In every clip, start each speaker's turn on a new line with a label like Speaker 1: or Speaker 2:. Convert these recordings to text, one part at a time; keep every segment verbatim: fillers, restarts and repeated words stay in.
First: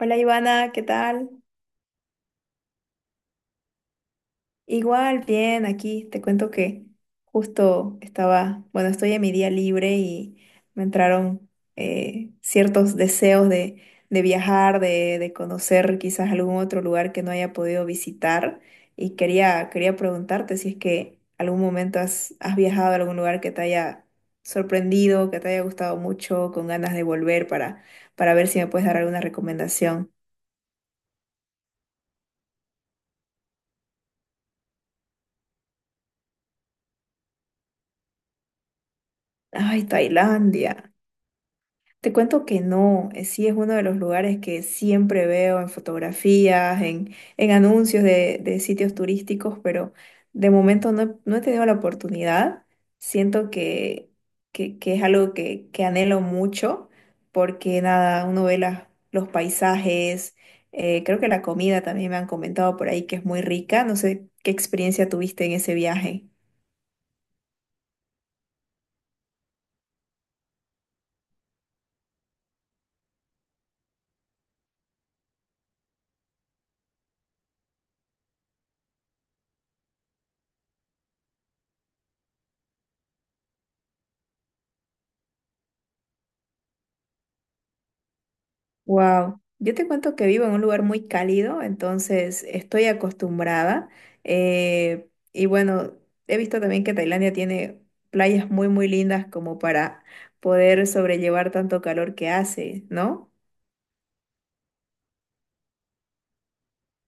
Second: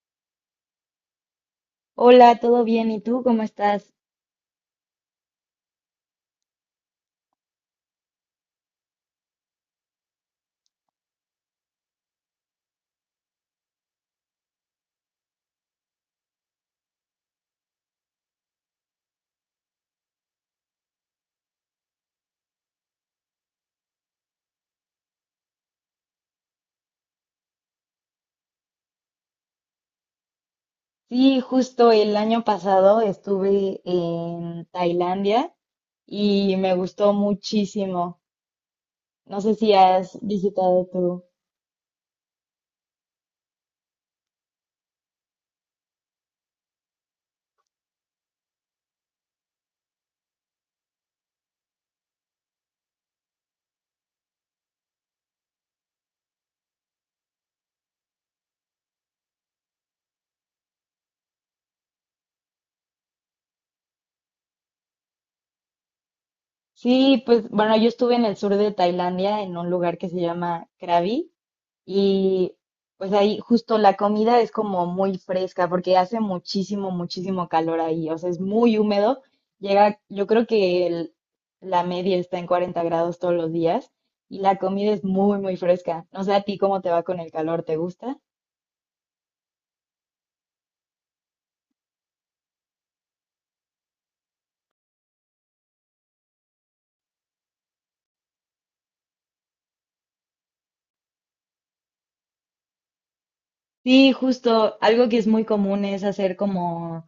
Speaker 1: Hola Ivana, ¿qué tal?
Speaker 2: Hola, ¿todo bien? ¿Y tú cómo estás?
Speaker 1: Igual, bien, aquí te cuento que justo estaba, bueno, estoy en mi día libre y me entraron eh, ciertos deseos de, de viajar, de, de conocer quizás algún otro lugar que no haya podido visitar y quería, quería preguntarte si es que algún momento has, has viajado a algún lugar que te haya sorprendido, que te haya gustado mucho, con ganas de volver para, para ver si me puedes dar alguna recomendación.
Speaker 2: Sí, justo el año pasado estuve en Tailandia y me gustó muchísimo. No sé si
Speaker 1: Ay,
Speaker 2: has visitado
Speaker 1: Tailandia.
Speaker 2: tú.
Speaker 1: Te cuento que no. Eh, sí, es uno de los lugares que siempre veo en fotografías, en, en anuncios de, de sitios turísticos, pero de momento no, he no he tenido la oportunidad. Siento que, que, que es algo que, que anhelo mucho, porque nada, uno ve las, los paisajes. Eh, creo que la comida también me han comentado por ahí que es muy rica. No sé qué experiencia tuviste en ese viaje.
Speaker 2: Sí, pues bueno, yo estuve en el sur de Tailandia, en un lugar que se llama Krabi. Y pues ahí justo la comida es como muy fresca porque hace muchísimo, muchísimo calor ahí. O sea, es muy húmedo. Llega, yo creo que el- la media está en cuarenta grados todos los días y la comida es muy, muy fresca. No sé a ti cómo te va con el calor, ¿te gusta?
Speaker 1: Wow, yo te cuento que vivo en un lugar muy cálido, entonces estoy acostumbrada. eh, y bueno, he visto también que Tailandia tiene playas muy, muy lindas como para poder sobrellevar tanto calor que hace, ¿no?
Speaker 2: Sí, justo, algo que es muy común es hacer como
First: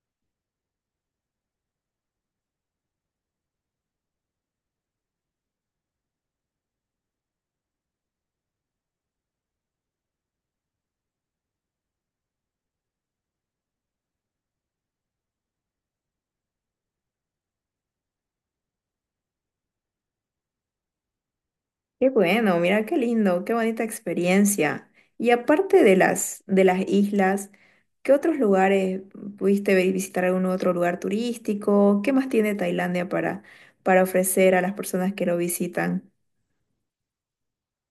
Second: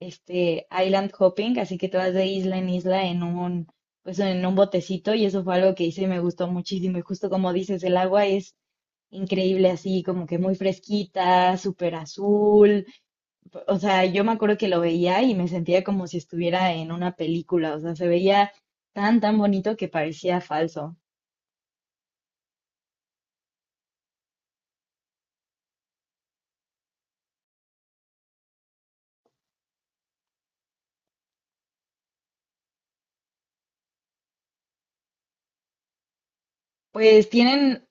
Speaker 2: este island hopping, así que te vas de isla en isla en un, pues en un botecito, y eso fue algo que hice y me gustó muchísimo. Y justo como dices, el agua es increíble así, como que muy fresquita, súper azul. O sea, yo me acuerdo que lo veía y me sentía como si estuviera en una película. O sea, se veía tan, tan bonito que parecía falso.
Speaker 1: Qué bueno, mira qué lindo, qué bonita experiencia. Y aparte de las, de las islas, ¿qué otros lugares pudiste vi- visitar? ¿Algún otro lugar turístico? ¿Qué más tiene Tailandia para, para ofrecer a las personas que lo visitan?
Speaker 2: Pues tienen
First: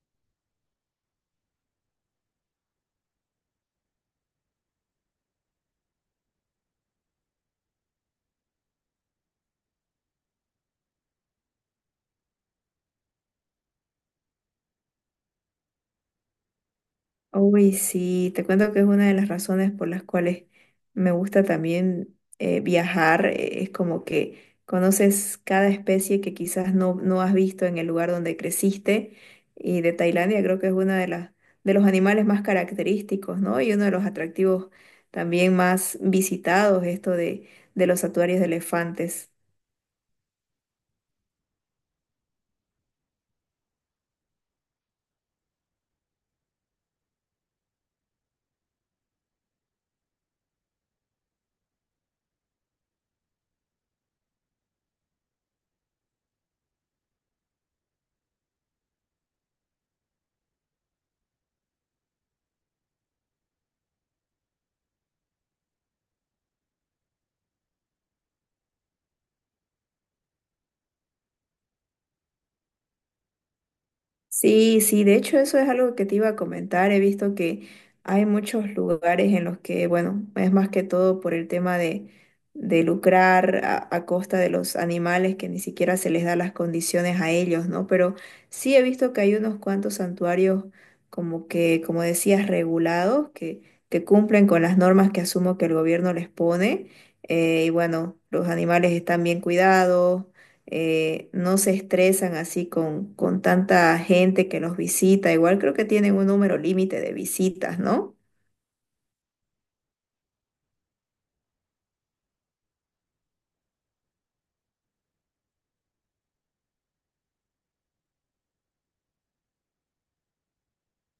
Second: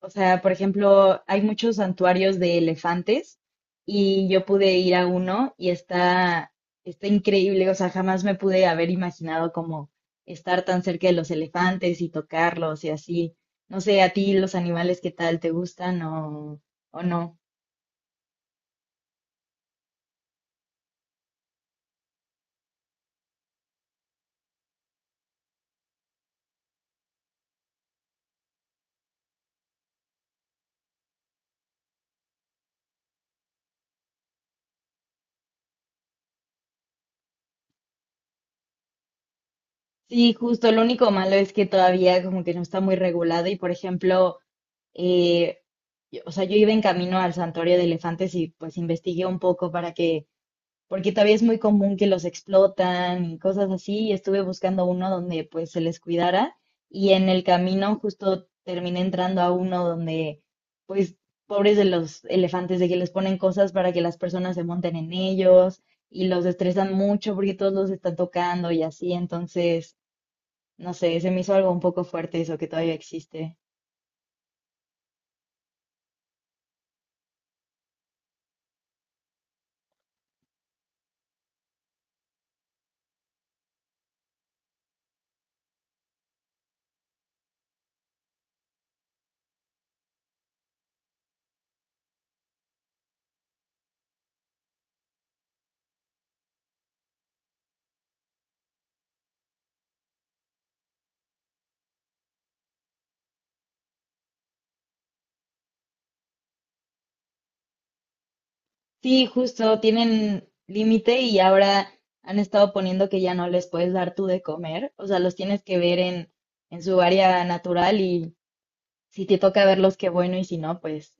Speaker 2: O sea, por ejemplo, hay muchos santuarios de elefantes y yo pude ir a uno y está, está increíble. O sea, jamás me pude haber imaginado como estar tan cerca de los elefantes y tocarlos y así. No sé, a ti los animales, ¿qué tal? ¿Te gustan o, o no?
Speaker 1: Uy, sí, te cuento que es una de las razones por las cuales me gusta también, eh, viajar. eh, Es como que conoces cada especie que quizás no, no has visto en el lugar donde creciste. Y de Tailandia creo que es una de las, de los animales más característicos, ¿no? Y uno de los atractivos también más visitados, esto de, de los santuarios de elefantes.
Speaker 2: Sí, justo. Lo único malo es que todavía como que no está muy regulado y, por ejemplo, eh, yo- o sea, yo iba en camino al santuario de elefantes y pues investigué un poco para que porque todavía es muy común que los explotan y cosas así, y estuve buscando uno donde pues se les cuidara, y en el camino justo terminé entrando a uno donde pues pobres de los elefantes, de que les ponen cosas para que las personas se monten en ellos y los estresan mucho porque todos los están tocando y así. Entonces, no sé, se me hizo algo un poco fuerte eso que todavía existe.
Speaker 1: Sí, sí, de hecho eso es algo que te iba a comentar. He visto que hay muchos lugares en los que, bueno, es más que todo por el tema de, de lucrar a, a costa de los animales, que ni siquiera se les da las condiciones a ellos, ¿no? Pero sí he visto que hay unos cuantos santuarios como que, como decías, regulados, que, que cumplen con las normas que asumo que el gobierno les pone. eh, y bueno, los animales están bien cuidados. Eh, no se estresan así con, con tanta gente que los visita. Igual creo que tienen un número límite de visitas, ¿no?
Speaker 2: Sí, justo, tienen límite y ahora han estado poniendo que ya no les puedes dar tú de comer. O sea, los tienes que ver en, en su área natural, y si te toca verlos, qué bueno, y si no, pues,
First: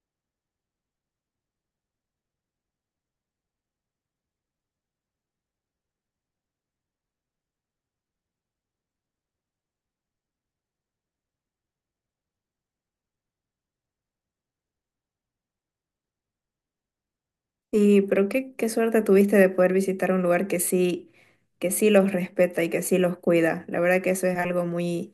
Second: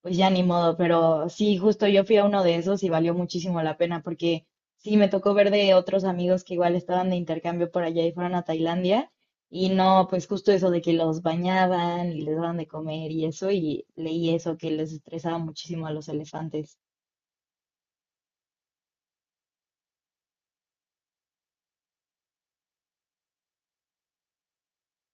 Speaker 2: pues ya ni modo. Pero sí, justo yo fui a uno de esos y valió muchísimo la pena porque sí, me tocó ver de otros amigos que igual estaban de intercambio por allá y fueron a Tailandia, y no, pues justo eso de que los bañaban y les daban de comer y eso, y leí eso que les estresaba muchísimo a los elefantes.
Speaker 1: Y pero qué, qué suerte tuviste de poder visitar un lugar que sí, que sí los respeta y que sí los cuida. La verdad que eso es algo muy,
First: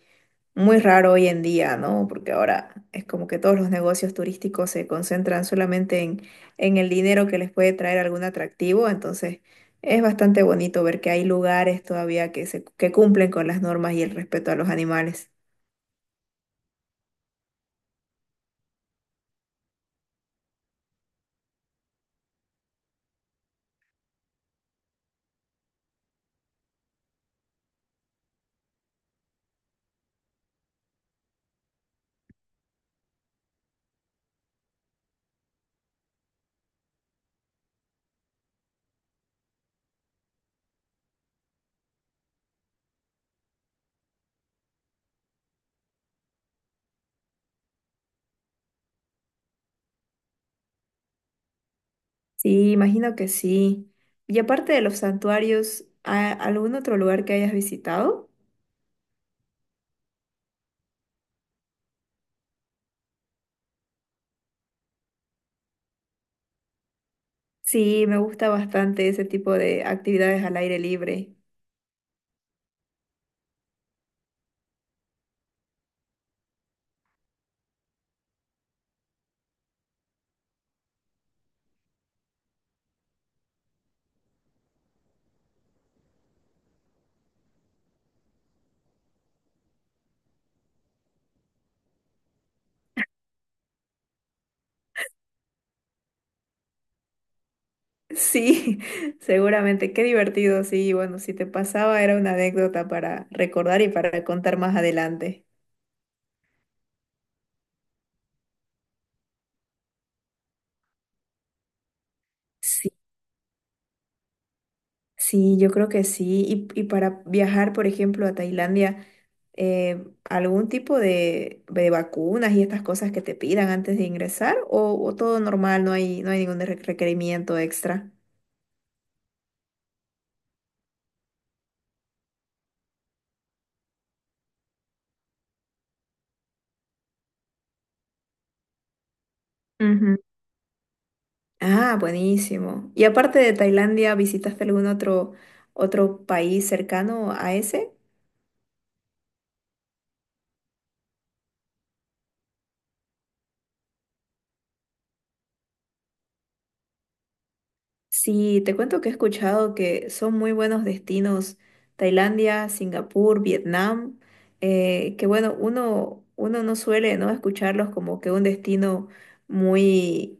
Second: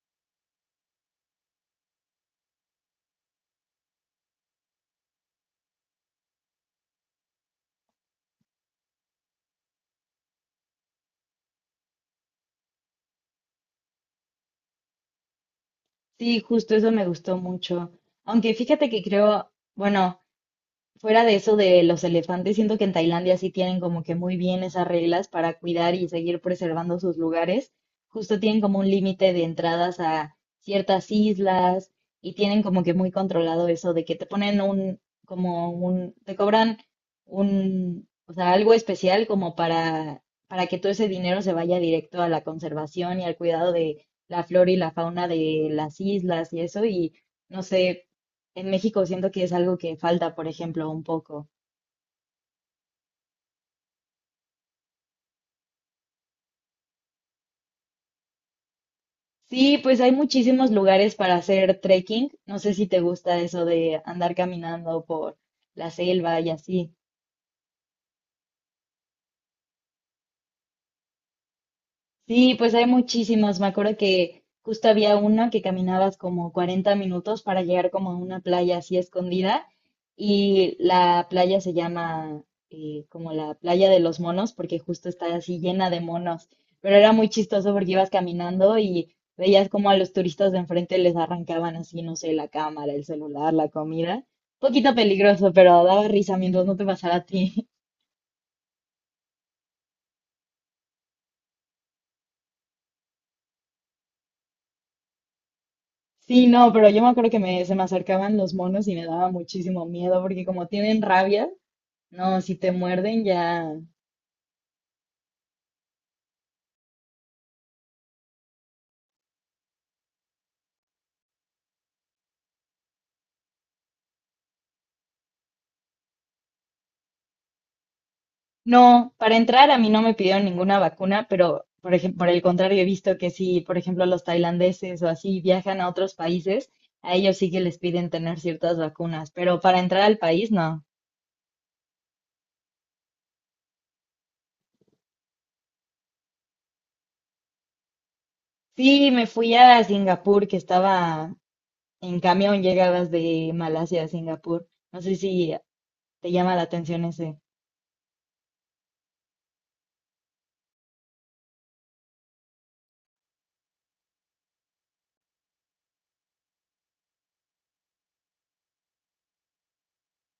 Speaker 1: muy raro hoy en día, ¿no? Porque ahora es como que todos los negocios turísticos se concentran solamente en, en el dinero que les puede traer algún atractivo, entonces es bastante bonito ver que hay lugares todavía que se, que cumplen con las normas y el respeto a los animales.
Speaker 2: Sí, justo eso me gustó mucho. Aunque fíjate que creo, bueno, fuera de eso de los elefantes, siento que en Tailandia sí tienen como que muy bien esas reglas para cuidar y seguir preservando sus lugares. Justo tienen como un límite de entradas a ciertas islas, y tienen como que muy controlado eso de que te ponen un, como un, te cobran un, o sea, algo especial como para, para que todo ese dinero se vaya directo a la conservación y al cuidado de la flora y la fauna de las islas y eso. Y no sé, en México siento que es algo que falta, por ejemplo, un poco.
Speaker 1: Sí, imagino que sí. Y aparte de los santuarios, ¿a- ¿algún otro lugar que hayas visitado?
Speaker 2: Sí, pues hay muchísimos lugares para hacer trekking. No sé si te gusta eso de andar caminando por la selva y así.
Speaker 1: Sí, me gusta bastante ese tipo de actividades al aire libre.
Speaker 2: Sí, pues hay muchísimas. Me acuerdo que justo había una que caminabas como cuarenta minutos para llegar como a una playa así escondida, y la playa se llama eh, como la playa de los monos, porque justo está así llena de monos. Pero era muy chistoso porque ibas caminando y veías como a los turistas de enfrente les arrancaban así, no sé, la cámara, el celular, la comida. Un poquito peligroso, pero daba risa mientras no te pasara a ti.
Speaker 1: Sí, seguramente, qué divertido, sí, bueno, si te pasaba era una anécdota para recordar y para contar más adelante.
Speaker 2: Sí, no, pero yo me acuerdo que me, se me acercaban los monos y me daba muchísimo miedo porque como tienen rabia, no, si te
Speaker 1: Sí,
Speaker 2: muerden ya...
Speaker 1: sí, yo creo que sí. Y, y para viajar, por ejemplo, a Tailandia, eh, ¿algún tipo de, de vacunas y estas cosas que te pidan antes de ingresar? ¿O, o todo normal, no hay, no hay ningún re- requerimiento extra?
Speaker 2: No, para entrar a mí no me pidieron ninguna vacuna, pero por ejemplo, por el contrario, he visto que si, por ejemplo, los tailandeses o así viajan a otros países, a ellos sí que les piden tener ciertas vacunas, pero para entrar al
Speaker 1: Ujú.
Speaker 2: país no.
Speaker 1: Ah, buenísimo. Y aparte de Tailandia, ¿visitaste algún otro, otro país cercano a ese?
Speaker 2: Sí, me fui a Singapur, que estaba en camión. Llegabas de Malasia a Singapur. No sé si te llama la atención ese.
Speaker 1: Sí, te cuento que he escuchado que son muy buenos destinos: Tailandia, Singapur, Vietnam. Eh, que bueno, uno, uno no suele, ¿no?, escucharlos como que un destino muy,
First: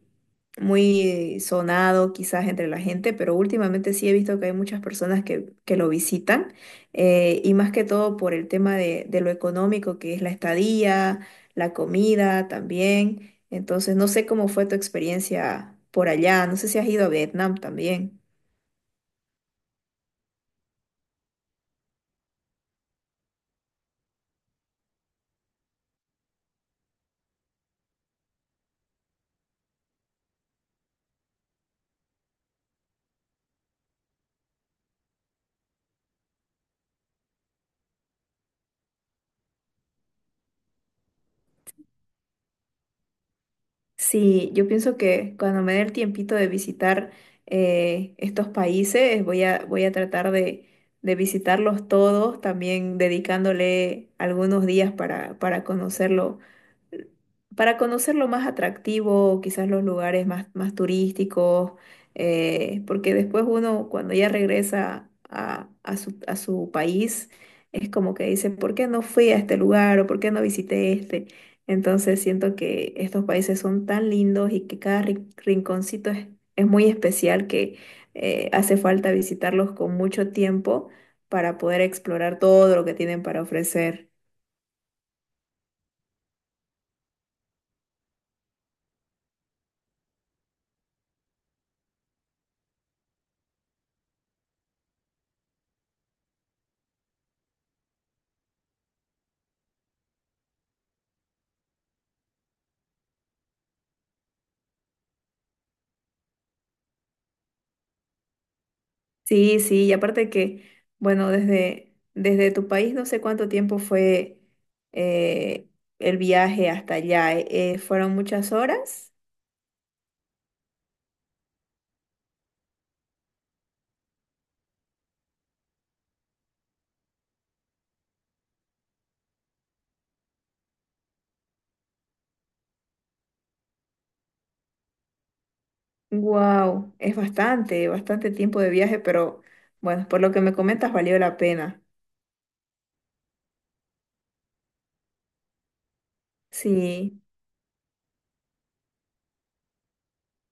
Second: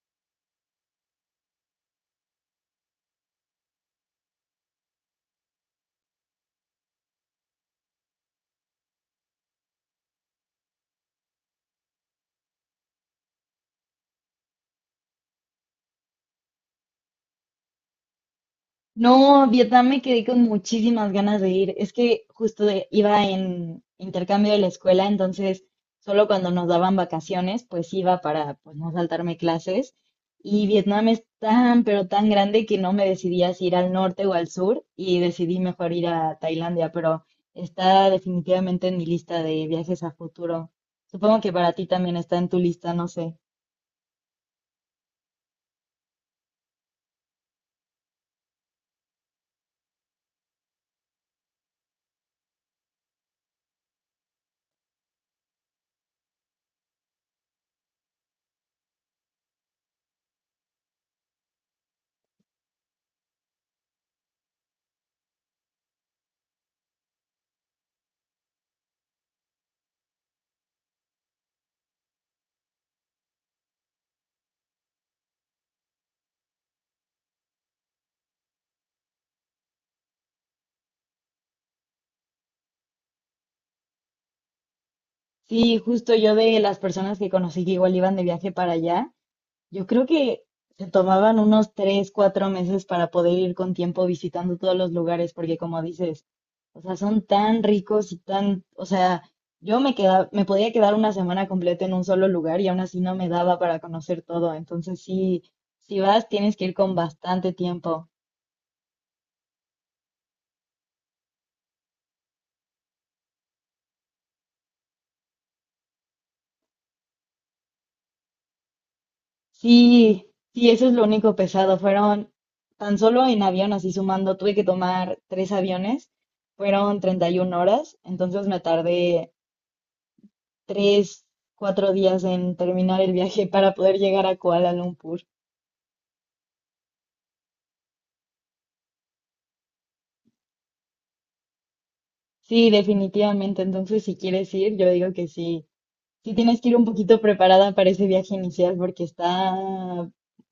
Speaker 1: muy sonado quizás entre la gente, pero últimamente sí he visto que hay muchas personas que, que lo visitan, eh, y más que todo por el tema de, de lo económico que es la estadía, la comida también. Entonces, no sé cómo fue tu experiencia por allá. No sé si has ido a Vietnam también.
Speaker 2: No, Vietnam me quedé con muchísimas ganas de ir. Es que justo de- iba en intercambio de la escuela, entonces solo cuando nos daban vacaciones, pues iba para pues no saltarme clases. Y Vietnam es tan, pero tan grande, que no me decidía si ir al norte o al sur, y decidí mejor ir a Tailandia, pero está definitivamente en mi lista de viajes a futuro. Supongo que para ti también está en tu lista, no sé.
Speaker 1: Sí, yo pienso que cuando me dé el tiempito de visitar, eh, estos países, voy a, voy a tratar de, de visitarlos todos, también dedicándole algunos días para, para conocerlo, para conocer lo más atractivo, quizás los lugares más, más turísticos. Eh, porque después uno cuando ya regresa a, a su, a su país, es como que dice, ¿por qué no fui a este lugar o por qué no visité este? Entonces siento que estos países son tan lindos y que cada ri- rinconcito es, es muy especial, que eh, hace falta visitarlos con mucho tiempo para poder explorar todo lo que tienen para ofrecer.
Speaker 2: Sí, justo yo de las personas que conocí que igual iban de viaje para allá. Yo creo que se tomaban unos tres, cuatro meses para poder ir con tiempo visitando todos los lugares, porque como dices, o sea, son tan ricos y tan, o sea, yo me quedaba, me podía quedar una semana completa en un solo lugar y aún así no me daba para conocer todo. Entonces sí, si vas, tienes que ir con bastante tiempo.
Speaker 1: Sí, sí, y aparte que, bueno, desde, desde tu país no sé cuánto tiempo fue eh, el viaje hasta allá. Eh, eh, ¿fueron muchas horas?
Speaker 2: Sí, sí, eso es lo único pesado. Fueron tan solo en avión, así sumando, tuve que tomar tres aviones, fueron treinta y una horas, entonces me tardé tres, cuatro días en terminar el viaje para poder llegar a Kuala Lumpur.
Speaker 1: Wow, es bastante, bastante tiempo de viaje, pero bueno, por lo que me comentas valió la pena.
Speaker 2: Sí, definitivamente. Entonces, si quieres ir, yo digo que sí. Sí tienes que ir un poquito
Speaker 1: Sí.
Speaker 2: preparada para ese viaje inicial porque está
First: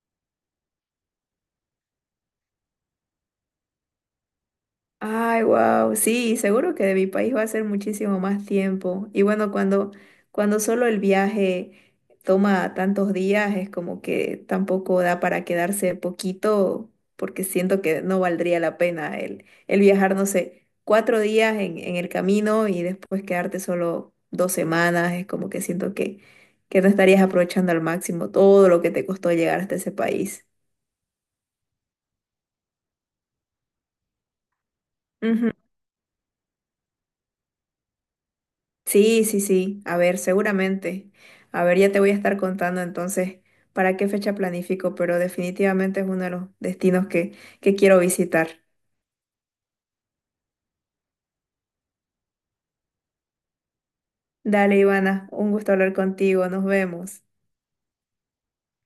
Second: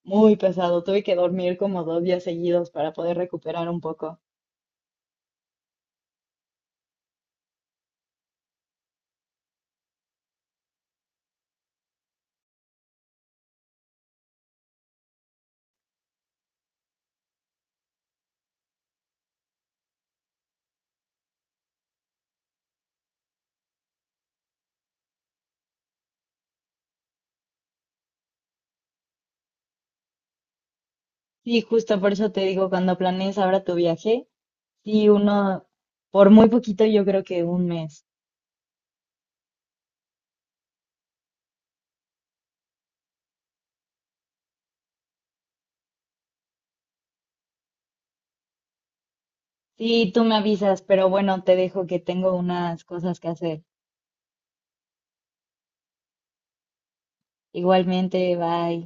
Speaker 2: muy pesado. Tuve que dormir como dos días seguidos para poder recuperar un poco.
Speaker 1: Ay, wow, sí, seguro que de mi país va a ser muchísimo más tiempo. Y bueno, cuando, cuando solo el viaje toma tantos días, es como que tampoco da para quedarse poquito, porque siento que no valdría la pena el, el viajar, no sé, cuatro días en, en el camino y después quedarte solo dos semanas. Es como que siento que, que no estarías aprovechando al máximo todo lo que te costó llegar hasta ese país.
Speaker 2: Sí, justo por eso te digo, cuando planees ahora tu viaje, sí, uno, por muy poquito, yo creo que un mes.
Speaker 1: Sí, sí, sí. A ver, seguramente. A ver, ya te voy a estar contando entonces para qué fecha planifico, pero definitivamente es uno de los destinos que, que quiero visitar.
Speaker 2: Sí, tú me avisas, pero bueno, te dejo que tengo unas cosas que hacer.
Speaker 1: Dale, Ivana, un gusto hablar contigo. Nos vemos.
Speaker 2: Igualmente, bye.